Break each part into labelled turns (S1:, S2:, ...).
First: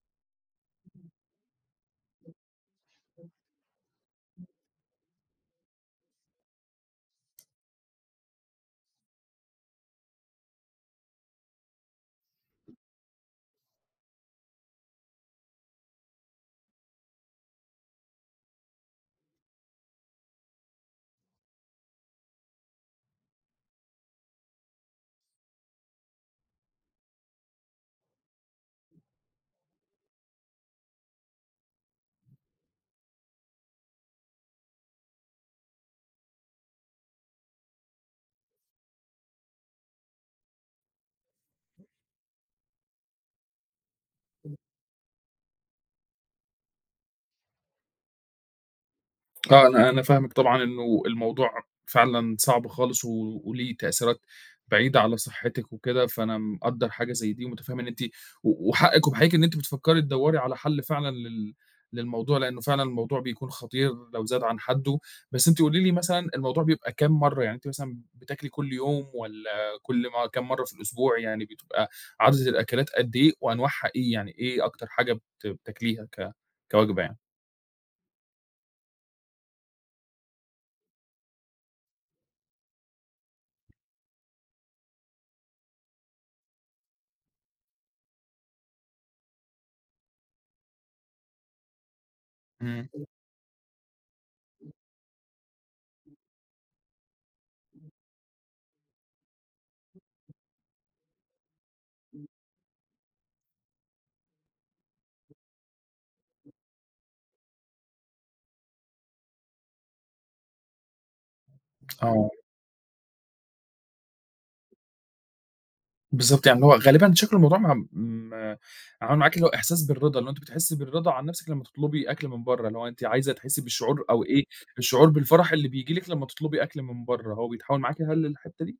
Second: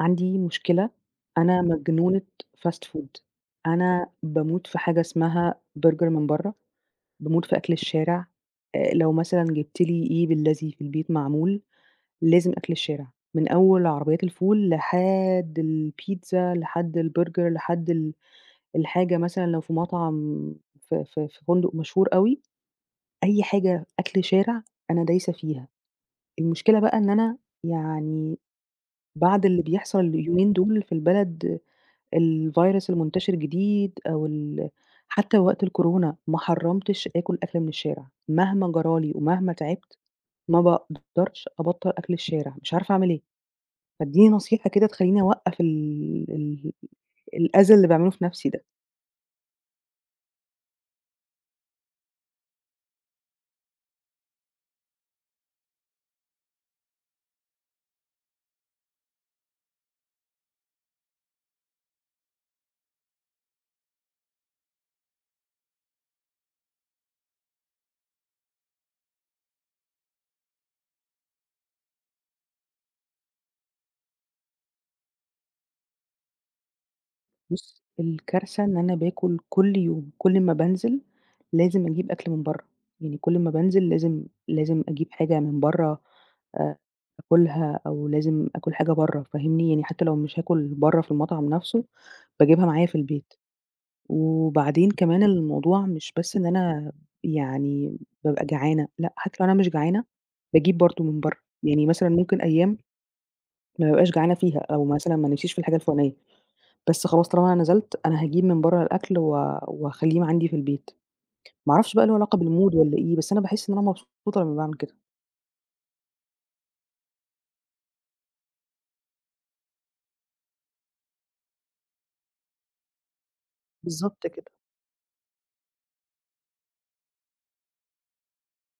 S1: عندي مشكلة، أنا مجنونة fast food، أنا باموت في حاجة اسمها برجر من برّه، باموت في أكل الشارع. لو مثلًا جِبت لي إيه باللذي في البيت معمول، لازم أكل الشارع، من أول عربيات الفول لحد البيتزا، لحد البرجر، لحد الحاجة مثلًا لو في مطعم في فندق مشهور أوي، أي حاجة أكل شارع أنا دايسة فيها. المشكلة بقى إن أنا، يعني، بعد اللي بيحصل اليومين دول في البلد، الvirus المنتشر جديد أو ال حتى وقت الكورونا ما حرّمتش آكل أكل من الشارع، مهما جرى لي ومهما تعبت ما باقدرش أبطّل أكل الشارع، مش عارفة أعمل إيه؟ فادّيني نصيحة كده تخلّيني أوقّف ال ال الأذى اللي باعمله في نَفْسي ده.
S2: آه، أنا فاهمِك طبعًا إنه الموضوع فعلًا صعب خالص وليه تأثيرات بعيدة على صحتِك وكده، فأنا مقدّر حاجة زي دي ومتفهم إن أنتِ وحقِك وبحقيقة إن أنتِ بتفكّري تدوّري على حل فعلًا للموضوع، لإنه فعلًا الموضوع بيكون خطير لو زاد عن حدُّه، بس أنتِ قولي لي مثلًا الموضوع بيبقى كام مرّة، يعني أنتِ مثلًا بتاكلي كل يوم والّا كل ما كام مرّة في الأسبوع، يعني بتبقى عدد الأكلات قد إيه وأنواعها إيه، يعني إيه أكتر حاجة بتاكليها كوجبة يعني؟
S1: بُص، الكارثة إن أنا باكل كل يوم، كل ما بانزل لازم أجيب أكل من برّه، يعني كل ما بانزل لازم أجيب حاجة من برّه، آآ آكلها أو لازم آكل حاجة برّه، فاهمني؟ يعني حتى لو مش هاكل برّه في المطعم نفسه، باجيبها معايا في
S2: إمم.
S1: البيت. وبعدين كمان الموضوع مش بس إن أنا، يعني، بابقى جعانة، لأ، حتى لو أنا مش جعانة باجيب برضه من برّه، يعني مثلًا ممكن أيام ما بابقاش جعانة فيها أو مثلًا ما نفسيش في الحاجة الفلانية، بس خلاص طالما أنا نزلت، أنا هاجيب من برّه الأكل و وهاخلّيه عندي في البيت. ما أعرفش بقى له
S2: آه.
S1: علاقة بالMood والّا إيه، بس أنا باحس إن أنا مبسوطة لمّا باعمل كده.
S2: بالضبط، يعني هو غالبًا شكل الموضوع م م عمل معاكِ اللي هو إحساس بالرضا، اللي هو أنتِ بتحسّي بالرضا عن نَفْسِك لمّا تطلبي أكل من برّه، اللي هو أنتِ عايزة تحسّي بالشعور أو
S1: بالضبط
S2: إيه،
S1: كده،
S2: الشعور بالفرح اللي بييجي لِك لمّا تطلبي أكل من برّه، هو بيتحوّل معاكِ هل للحتّة دي؟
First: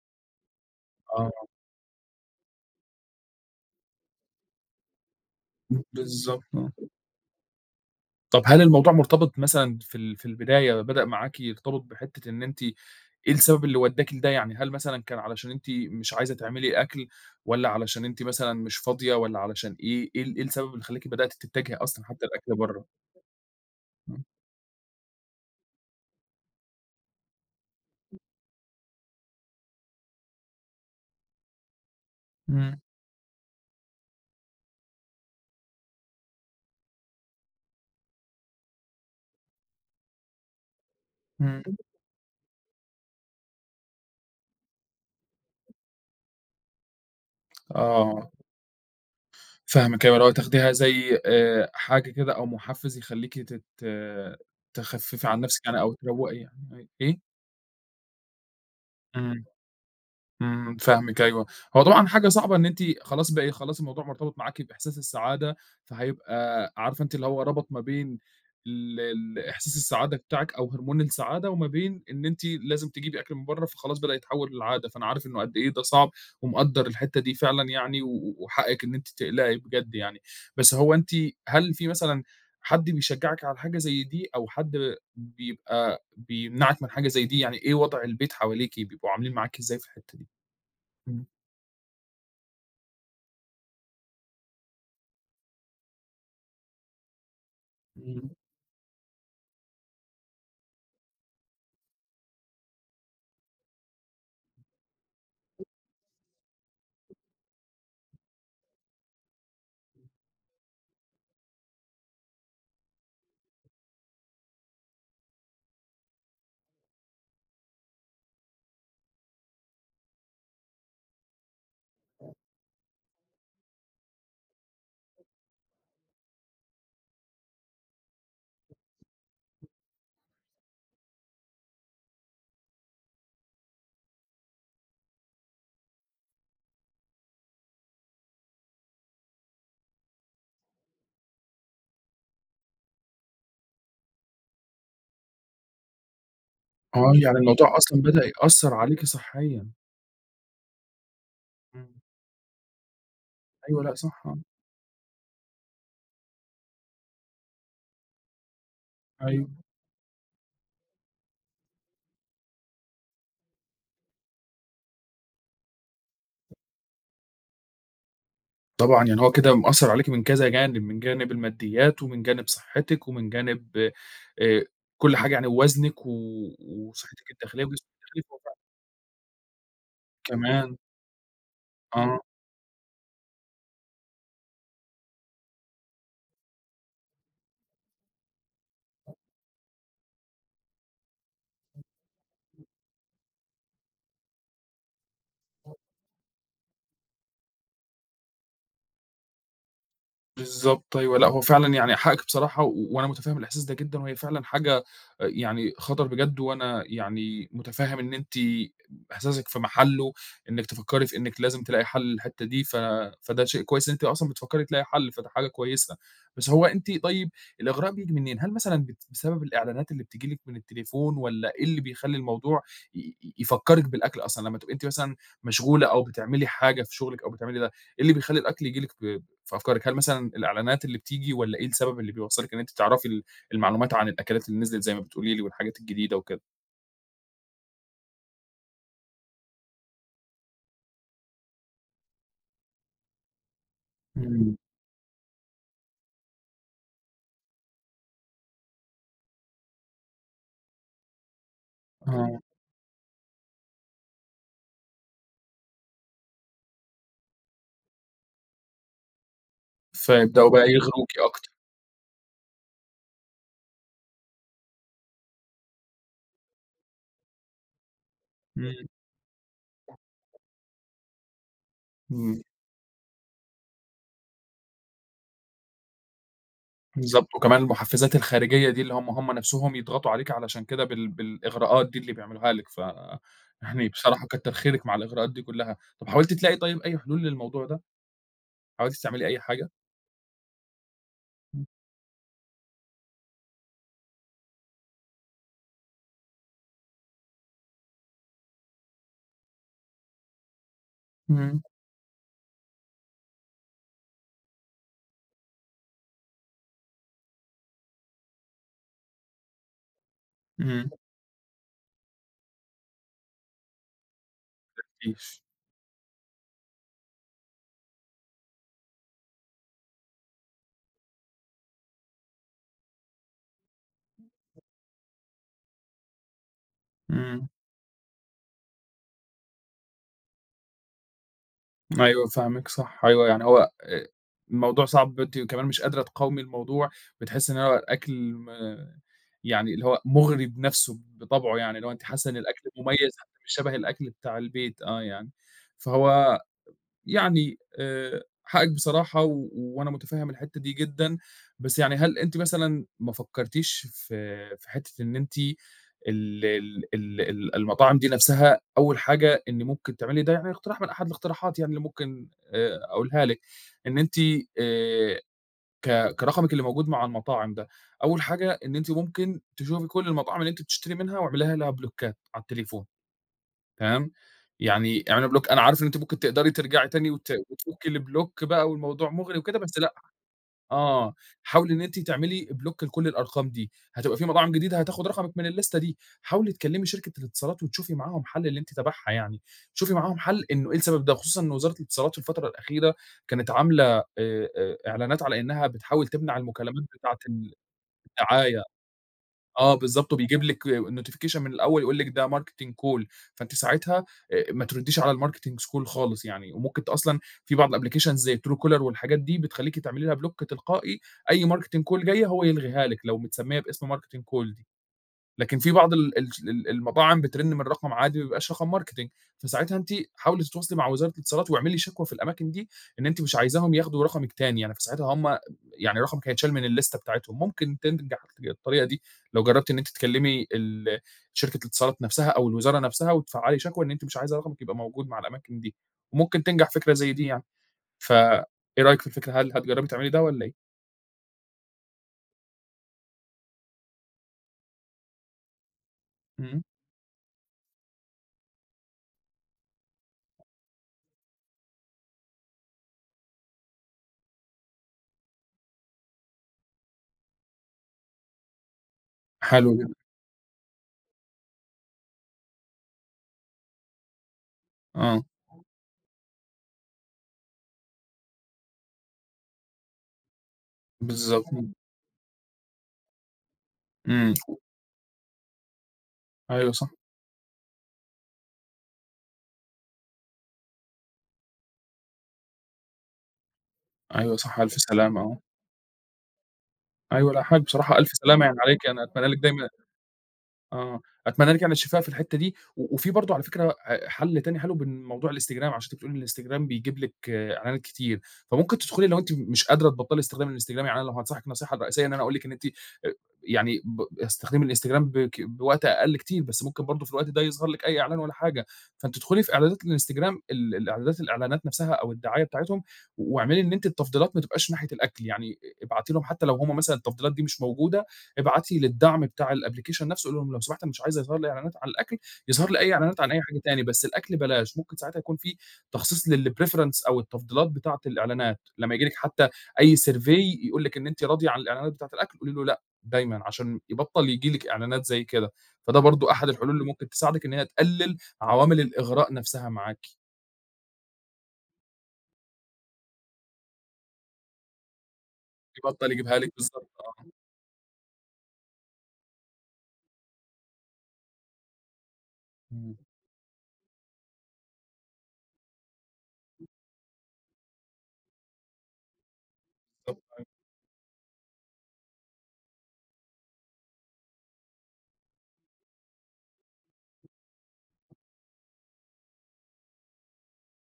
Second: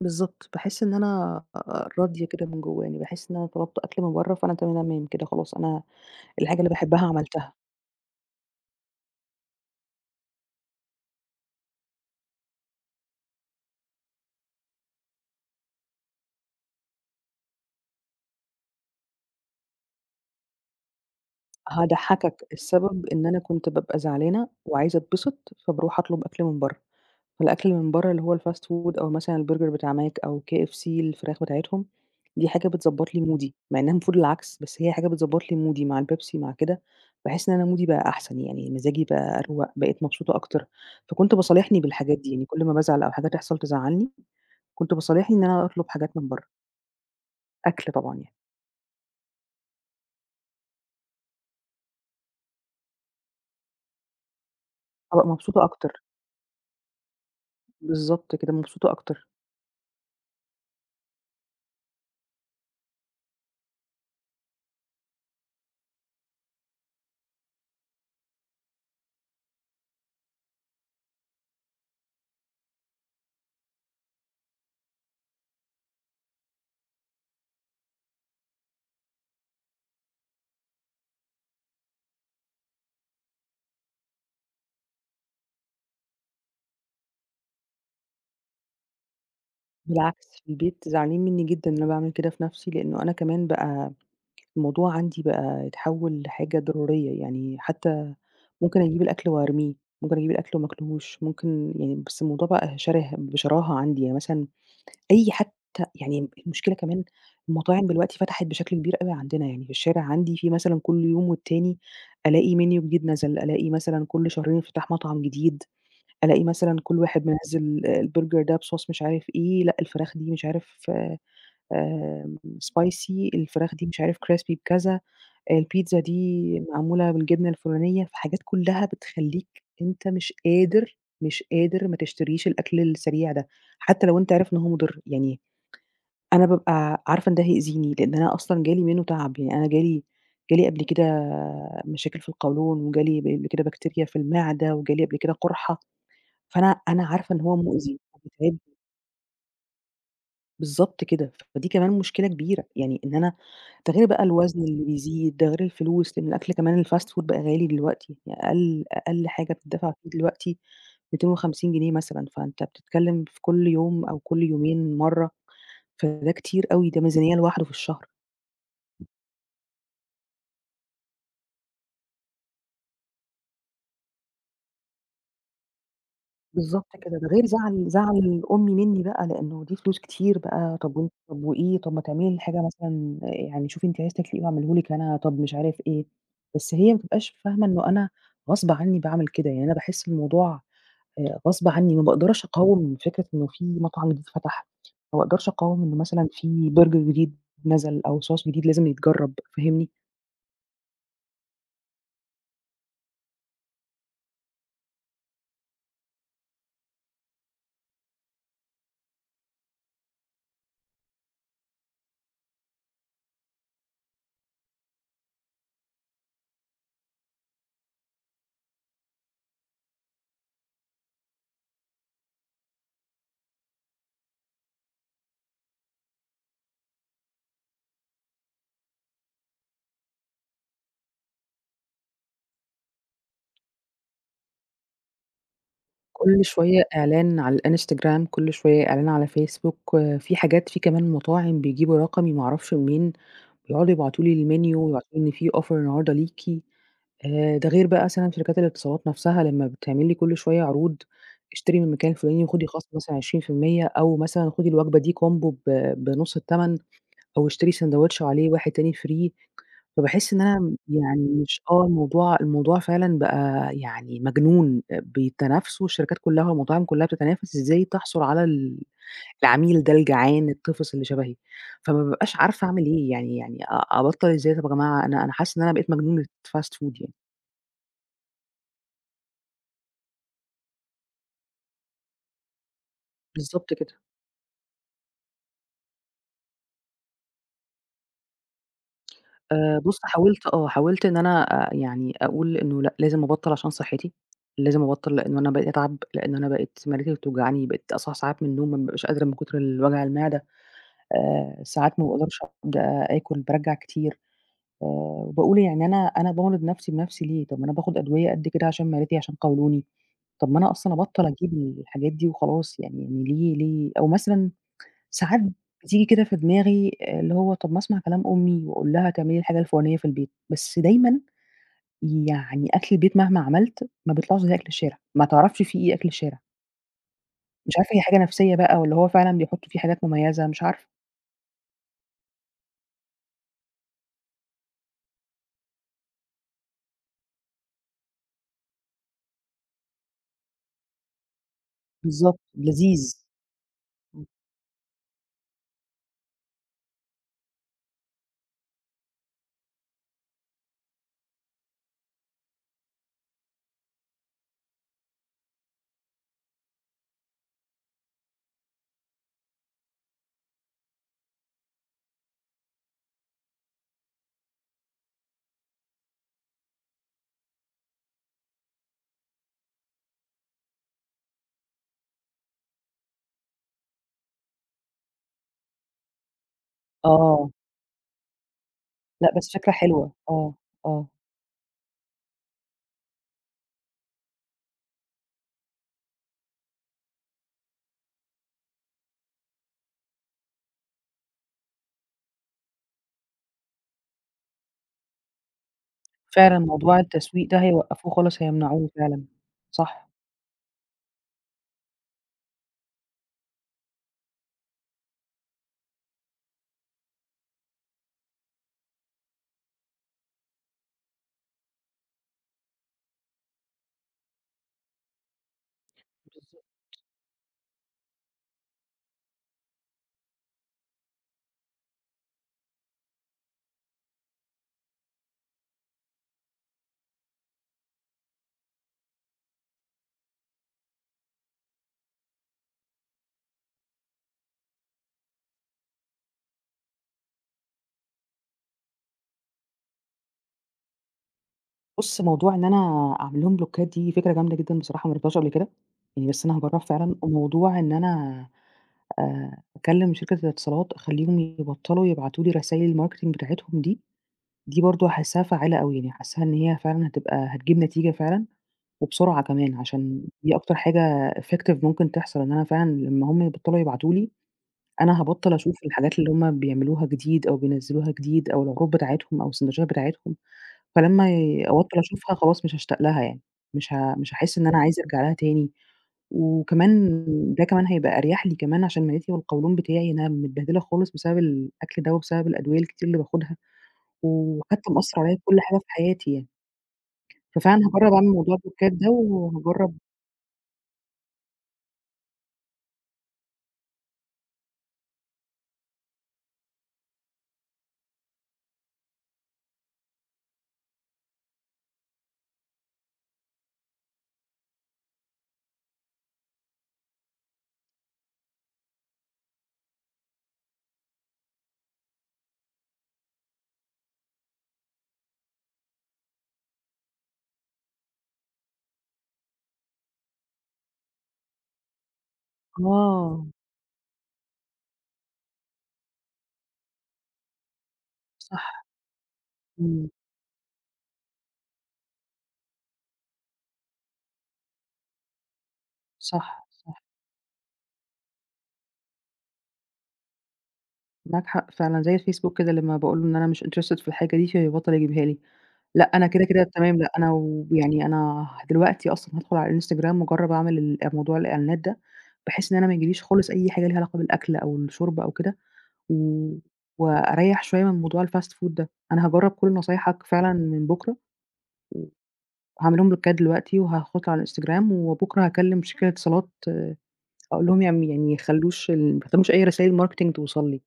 S1: بالضبط. باحس إن
S2: آه،
S1: أنا راضية كده من جوّايا، يعني باحس إن أنا طلبت أكل من برّه فأنا تمام تمام كده خلاص أنا
S2: بالضبط
S1: الحاجة اللي
S2: آه.
S1: باحبها عملتها.
S2: طَب هل الموضوع مرتبط مثلًا في البداية بدأ معاكِ يرتبط بحتّة إن أنتِ إيه السبب اللي ودّاكِ لده، يعني هل مثلًا كان علشان أنتِ مش عايزة تعملي أكل والّا علشان أنتِ مثلًا مش فاضية والّا علشان إيه، إيه إيه السبب اللي خلّاكِ بدأتِ تتجهي أصلًا حتى
S1: هاضحّكك،
S2: لأكل برّه؟
S1: السبب إن أنا كنت بابقى زعلانة وعايزة أتبسط، فباروح أطلب أكل من برّه. الأكل اللي من برّه اللي هو الfast food أو مثلًا البرجر بتاع ماك أو KFC الفراخ بتاعتهم، دي حاجة
S2: إمم.
S1: بتضبّط لي مودي، مع إنها المفروض العكس، بس هي حاجة بتضبّط لي مودي مع البيبسي مع كده، باحس إن أنا مودي بقى أحسن، يعني مزاجي بقى أروَق، بقيت مبسوطة أكتر، فكنت
S2: إمم،
S1: باصالحني بالحاجات دي، يعني كل ما بازعل أو حاجة تحصل تزعّلني، كنت باصالحني إن أنا أطلب حاجات من برّه، أكل طبعًا
S2: آه،
S1: يعني،
S2: فاهمِك أيوه، اللي هو تاخديها زي حاجة كده أو محفز يخلّيكِ تخفّفي
S1: أبقى
S2: عن
S1: مبسوطة
S2: نفسِك يعني أو
S1: أكتر،
S2: تروّقي يعني إيه؟
S1: بالضبط كده مبسوطة أكتر.
S2: إمم. إمم، فاهمِك أيوه. هو طبعًا حاجة صعبة إن أنتِ خلاص بقى إيه، خلاص الموضوع مرتبط معاكِ بإحساس السعادة، فهيبقى عارفة أنتِ اللي هو ربط ما بين ال ال إحساس السعادة بتاعِك أو هرمون السعادة وما بين إن أنتِ لازم تجيبي أكل من برّه، فخلاص بدأ يتحوّل لعادة، فأنا عارف إنه قد إيه ده صعب ومقدّر الحتّة دي فعلًا يعني وحقِّك إن أنتِ تقلقي بجد يعني. بس هو أنتِ هل في مثلًا حد بيشجّعِك على حاجة زي دي أو حد بيبقى بيمنعِك من حاجة زي دي؟ يعني إيه وضع البيت حواليكِ، بيبقوا عاملين معاكِ إزاي في الحتّة
S1: بالعكس
S2: دي؟
S1: في البيت زعلانين
S2: إمم.
S1: مني جدًا إن أنا باعمل كده في نَفْسي، لإنه أنا كمان بقى الموضوع عندي بقى اتحول لحاجة ضرورية، يعني حتى
S2: إمم.
S1: ممكن أجيب الأكل وأرميه، ممكن أجيب الأكل وما آكلهوش، ممكن يعني، بس الموضوع بقى شره بشراهة عندي، يعني مثلًا أي حتى يعني المشكلة كمان، المطاعم دلوقتي فتحت بشكل كبير أوي عندنا، يعني في الشارع عندي، في مثلًا كل يوم والتاني ألاقي menu جديد نزل، ألاقي مثلًا كل شهرين انفتاح مطعم جديد، ألاقي مثلًا كل واحد منزّل آه، البرجر ده بSauce مش عارف إيه، لأ الفراخ دي مش عارف، spicy الفراخ دي مش عارف crispy بكذا. البيتزا دي معمولة بالجبنة الفلانية، فحاجات كلّها بتخلّيك أنت مش قادر، مش قادر ما تشتريش الأكل السريع ده، حتى لو أنت عارف إن هو مُضِر، يعني أنا بابقى عارفة إن ده هيأذيني، لإن أنا أصلًا جالي منّه تعب، يعني أنا جالي قبل كده مشاكل في القولون، وجالي قبل كده بكتيريا في المعدة، وجالي قبل كده قُرحة، فأنا
S2: آه،
S1: عارفة
S2: يعني
S1: إن هو
S2: الموضوع
S1: مؤذي
S2: أصلًا بدأ يأثّر
S1: وبيتعبني.
S2: عليكِ صحيًا،
S1: بالضبط كده، فدي كمان
S2: إمم.
S1: مشكلة كبيرة، يعني إن أنا،
S2: أيوه،
S1: ده
S2: لأ
S1: غير
S2: صح
S1: بقى
S2: آه.
S1: الوزن اللي بيزيد، ده غير الفلوس، لأن الأكل كمان الfast food بقى غالي دلوقتي، يعني أقل أقل
S2: أيوه،
S1: حاجة بتدفع فيه دلوقتي 250 جنيه مثلًا، فأنت بتتكلم في كل يوم أو كل يومين مرة، فده كتير أوي، ده ميزانية لوحده في الشهر.
S2: طبعًا يعني هو كده مأثّر عليكِ من كذا جانب، من جانب الماديات ومن جانب صحتِك ومن جانب آآ، كل حاجة يعني وزنِك و
S1: بالضبط كده، ده
S2: وصحتِك
S1: غير
S2: الداخلية
S1: زعل
S2: وجسمِك الداخلي فهو
S1: زعل
S2: فعلًا
S1: أمي منّي بقى، لإنه دي فلوس كتير
S2: كمان،
S1: بقى، طَب وأنتِ طَب وإيه، طَب ما
S2: آه.
S1: تعملي الحاجة مثلًا، يعني شوفي أنتِ عايزة تاكلي إيه واعمله لِك أنا، طَب مش عارف إيه. بس هي ما بتبقاش فاهمة إنه أنا غصب عنّي باعمل كده، يعني أنا باحس الموضوع غصب عنّي، ما باقدرش أقاوم فكرة إنه في مطعم جديد فتح، ما باقدرش أقاوم إنه مثلًا في برجر جديد نزل أو sauce جديد لازم يتجرّب، فاهمني؟
S2: بالضبط أيوه، لأ هو فعلًا يعني حقِّك بصراحة وأنا مُتفهِّم الإحساس ده جدًا، وهي فعلًا حاجة يعني خطر بجد، وأنا يعني مُتفهِّم إن أنتِ إحساسِك في محله، إنِّك تفكّري في إنِّك لازم تلاقي حَل للحتّة دي، ف فده شيء كويس إن أنتِ أصلًا بتفكّري تلاقي حَل، فده حاجة كويسة. بس هو أنتِ طيب الإغراء بييجي منين؟ هل مثلًا بسبب الإعلانات اللي بتيجي لِك من التليفون والّا إيه اللي بيخلّي الموضوع ي ي يفكّرِك بالأكل أصلًا؟ لمّا تبقي أنتِ مثلًا مشغولة أو بتعملي حاجة في شُغلِك أو بتعملي ده، إيه اللي بيخلّي الأكل ييجي لِك في أفكارِك، هل مثلًا الإعلانات اللي بتيجي والّا إيه السبب اللي بيوصّلِك إن أنتِ تعرفي المعلومات عن الأكلات اللي نزلت زي ما بتقولي لي والحاجات الجديدة وكده؟
S1: كل شوية إعلان على الإنستجرام، كل شوية إعلان على فيسبوك، آه، في حاجات، في كمان مطاعم بيجيبوا رقمي ما أعرفش منين، بيقعدوا يبعتوا لي
S2: إمم.
S1: الmenu ويبعتوا لي إن في offer النهارده ليكِ، ده غير بقى مثلًا شركات الاتصالات نفسها لمّا بتعمل لي كل شوية عروض، اشتري من المكان
S2: آه.
S1: الفلاني وخدي خصم مثلًا 20% أو مثلًا خدي الوجبة دي combo بنُص التمن أو اشتري ساندوتش عليه واحد تاني free. فباحس إن
S2: فيبدأوا
S1: أنا،
S2: بقى يغروكِ
S1: يعني
S2: أكتر.
S1: مش آه، الموضوع فعلًا بقى يعني مجنون، بيتنافسوا الشركات كلّها والمطاعم كلّها بتتنافس إزاي تحصل على
S2: إمم.
S1: العميل ده الجعان الطفِس اللي شبهي، فما بابقاش
S2: إمم.
S1: عارفة أعمل إيه، يعني، يعني أ أبطّل إزاي طَب يا جماعة، أنا حاسّة إن أنا بقيت مجنونة fast food يعني.
S2: بالضبط، وكمان المحفزات الخارجية دي اللي هم نفسهم يضغطوا عليكِ علشان كده بالإغراءات دي اللي بيعملوها لِك، ف
S1: بالضبط
S2: يعني
S1: كده.
S2: بصراحة كتّر خيرِك مع الإغراءات دي كلّها. طَب حاولتِ تلاقي طيب أي حلول للموضوع ده؟ حاولتِ تعملي أي حاجة؟
S1: بُص حاولت، آه، حاولت إن أنا، يعني أقول إنه لأ، لازم أبطّل عشان صحّتي، لازم أبطّل لإنه أنا بقيت أتعب، لإن أنا بقيت معدتي بتوجعني، بقيت أصحى ساعات من النوم ما بابقاش قادرة من كُتر وجع المعدة.
S2: إمم.
S1: ساعات ما باقدرش أقعد آكل، بارجّع كتير، وباقول يعني أنا، بامرض نفسي بنفسي ليه؟ طب ما أنا باخد أدوية قد كده عشان معدتي، عشان قولوني، طب ما أنا
S2: إمم.
S1: أصلًا
S2: ما
S1: أبطّل أجيب الحاجات دي وخلاص، يعني ليه، أو مثلًا ساعات
S2: فيش.
S1: بتيجي كده في دماغي، آه، اللي هو طب ما أسمع كلام أمي وأقول لها تعملي لي الحاجة الفُلانية في البيت، بس دايمًا، يعني، أكل البيت مهما عملت ما بيطلعش زي أكل الشارع، ما تعرفش فيه إيه أكل الشارع،
S2: إمم.
S1: مش عارفة هي حاجة نفسية بقى والّا هو فعلًا بيحطّوا فيه حاجات مميزة، مش عارفة.
S2: أيوه فاهمِك صح، أيوه يعني هو الموضوع صعب، أنتِ كمان مش قادرة تقاومي الموضوع، بتحسّي إن هو الأكل يعني اللي هو مُغري بنَفْسه بطبعه يعني، اللي هو أنتِ حاسّة إن
S1: بالضبط،
S2: الأكل مميّز
S1: لذيذ.
S2: حتى مش شبه الأكل بتاع البيت آه يعني، فهو يعني حقِّك بصراحة وأنا مُتفهِّم الحتّة دي جدًا، بس يعني هل أنتِ مثلًا ما فكّرتيش في حتّة إن أنتِ ال ال ال ال المطاعم دي نَفْسها أول حاجة إن ممكن تعملي ده يعني اقتراح من أحد الاقتراحات يعني اللي ممكن أقولها لِك، إن أنتِ آآ كرقمِك اللي موجود مع المطاعم ده، أول حاجة إن أنتِ ممكن تشوفي كل المطاعم اللي أنتِ بتشتري منها واعملي لها بلوكات على التليفون. تمام، يعني اعملي بلوك أنا عارف إن أنتِ ممكن تقدري ترجعي تاني وت
S1: آه،
S2: وتفكي البلوك بقى والموضوع
S1: لأ
S2: مغري
S1: بس
S2: وكده،
S1: فكرة
S2: بس لأ،
S1: حلوة، آه، آه،
S2: آه، حاولي إن أنتِ تعملي بلوك لكل الأرقام دي، هتبقى في مطاعم جديدة هتاخد رقمِك من الليستة دي، حاولي تكلمي شركة الاتصالات وتشوفي معاهم حل اللي أنتِ تبعها يعني، شوفي معاهم حل إنه إيه السبب ده، خصوصًا إن وزارة الاتصالات في الفترة الأخيرة كانت عاملة إعلانات على إنها بتحاول تمنع
S1: فعلًا
S2: المكالمات
S1: موضوع
S2: بتاعة
S1: التسويق ده هيوقّفوه خالص،
S2: الدعاية.
S1: هيمنعوه فعلًا،
S2: آه
S1: صح.
S2: بالضبط، وبيجيب لِك notification من الأول يقول لِك ده marketing call، فأنتِ ساعتها ما تردّيش على الmarketing call خالص يعني، وممكن أصلًا في بعض الapplications زي Truecaller والحاجات دي بتخلّيكِ تعملي لها block تلقائي، أي marketing call جاية هو يلغيها لِك لو متسمية باسم marketing call دي. لكن في بعض ال ال
S1: بالضبط.
S2: ال المطاعم بترن من رقم عادي ما بيبقاش رقم marketing، فساعتها أنتِ حاولي تتواصلي مع وزارة الاتصالات واعملي شكوى في الأماكن دي، إن أنتِ مش عايزاهم ياخدوا رقمِك تاني يعني، فساعتها هم يعني رقمِك هيتشال من الليستة بتاعتهم، ممكن تنجح الطريقة دي لو جربتِ إن أنتِ تكلمي شركة الاتصالات نفسها أو الوزارة نفسها وتفعلي شكوى إن أنتِ مش عايزة رقمِك يبقى موجود مع الأماكن دي، وممكن تنجح فكرة زي دي يعني، فإيه رأيِك في الفكرة هل هتجربي تعملي ده والّا إيه؟
S1: بُص، موضوع إن أنا أعمل لهم بلوكات دي فكرة جامدة جدًا بصراحة، ما جربتهاش قبل كده، يعني بس أنا
S2: إمم.
S1: هاجرّبها فعلًا، وموضوع إن أنا، أكلم شركة الاتصالات أخلّيهم يبطلوا يبعتوا لي رسايل الmarketing بتاعتهم دي، دي برضه حاساها فعّالة أوي، يعني حاساها إن هي فعلًا هتبقى هتجيب نتيجة فعلًا، وبسرعة
S2: حلو
S1: كمان
S2: جدًا،
S1: عشان دي أكتر حاجة effective ممكن تحصل، إن أنا فعلًا لمّا هُم يبطلوا يبعتوا لي، أنا
S2: آه،
S1: هابطّل أشوف الحاجات اللي هُم بيعملوها جديد أو بينزّلوها جديد أو العروض بتاعتهم أو السندوتشات بتاعتهم، فلمّا
S2: بالضبط،
S1: أبطّل أشوفها خلاص مش هاشتاق لها يعني،
S2: إمم.
S1: مش هاحس إن أنا عايزة أرجع لها تاني،
S2: أيوه صح.
S1: وكمان ده كمان هيبقى أريح لي كمان عشان معدتي والقولون بتاعي، أنا متبهدلة خالص بسبب الأكل ده وبسبب الأدوية الكتير اللي باخدها،
S2: أيوه صح، ألف
S1: وحتى
S2: سلامة
S1: مأثّر عليّا
S2: آه.
S1: في كل حاجة في حياتي يعني،
S2: أيوه لأ، حاج
S1: ففعلًا
S2: بصراحة ألف
S1: هاجرّب أعمل
S2: سلامة
S1: موضوع
S2: يعني عليكِ،
S1: البلوكات
S2: أنا
S1: ده
S2: أتمنى لِك دايمًا
S1: وهاجرّب،
S2: آه، أتمنى لِك يعني الشفاء في الحتّة دي، و وفي برضه على فكرة حل تاني حلو بموضوع الإنستجرام، عشان أنتِ بتقولي إن الإنستجرام بيجيب لِك إعلانات كتير، فممكن تدخلي لو أنتِ مش قادرة تبطّلي استخدام الإنستجرام، يعني أنا لو هانصحِك نصيحة رئيسية إن أنا أقول لِك إن أنتِ يعني استخدمي الإنستجرام بوقت أقل كتير، بس ممكن برضه في الوقت ده يظهر لِك أي إعلان ولا حاجة، فأنتِ ادخلي في إعدادات الإنستجرام الإعدادات الإعلانات نفسها أو الدعاية بتاعتهم، واعملي إن أنتِ التفضيلات ما تبقاش ناحية الأكل، يعني ابعتي لهم حتّى لو هم مثلًا التفضيلات دي مش موجودة، ابعتي للدعم بتاع الapplication نفسه قولي لهم لو سمحت أنا مش عايزة يظهر لي إعلانات عن الأكل، يظهر لي أي إعلانات عن أي
S1: آه،
S2: حاجة تاني، بس الأكل بلاش، ممكن ساعتها يكون في تخصيص للpreference أو التفضيلات بتاعة الإعلانات،
S1: صح،
S2: لمّا ييجي لِك حتى أي
S1: إمم،
S2: survey يقول لِك إن أنتِ راضية عن الإعلانات بتاعة الأكل، قولي له لأ دايمًا عشان يبطّل ييجي لِك إعلانات زي كده، فده برضه أحد
S1: صح،
S2: الحلول اللي
S1: صح.
S2: ممكن تساعدِك إن هي تقلل عوامل الإغراء نفسها معاكِ،
S1: معاك حق فعلًا، زي الفيسبوك كده لمّا باقول له إن أنا مش interested في الحاجة دي، فيبطّل يجيبها لي. لأ،
S2: يبطّل
S1: أنا
S2: يجيبها
S1: كده،
S2: لِك
S1: كده
S2: بالضبط
S1: تمام، لأ
S2: آه،
S1: أنا، أنا دلوقتي أصلًا هادخل على الإنستجرام واجرّب أعمل ال آه، موضوع الإعلانات ده، بحيث إن أنا ما
S2: إمم،
S1: يجيليش خالص أي حاجة ليها علاقة بالأكل أو الشرب أو كده، و وأريّح شوية من موضوع الfast food ده. أنا هاجرّب كل نصايحك
S2: بالضبط،
S1: فعلًا من بُكرة، وهاعملهم لك كده دلوقتي، وهاحط على الإنستجرام، وبُكرة هاكلم شركة اتصالات أقول لهم يعني يخلّوش ال ما يخلّوش أي رسايل marketing توصل لي.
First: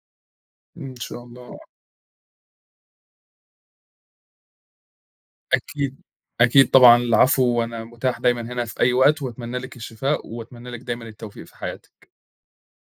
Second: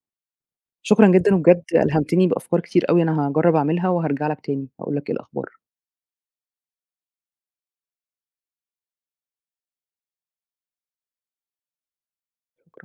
S2: إن
S1: شكرًا
S2: شاء
S1: جدًا،
S2: الله.
S1: وبجد ألهمتني بأفكار كتير أوي أنا هاجرّب أعملها وهارجع لك تاني، هاقول لك إيه الأخبار.
S2: أكيد، أكيد طبعًا، العفو، وأنا متاح دايمًا هنا في أي وقت، وأتمنى لِك الشفاء، وأتمنى لِك دايمًا التوفيق في حياتِك.
S1: شكرًا.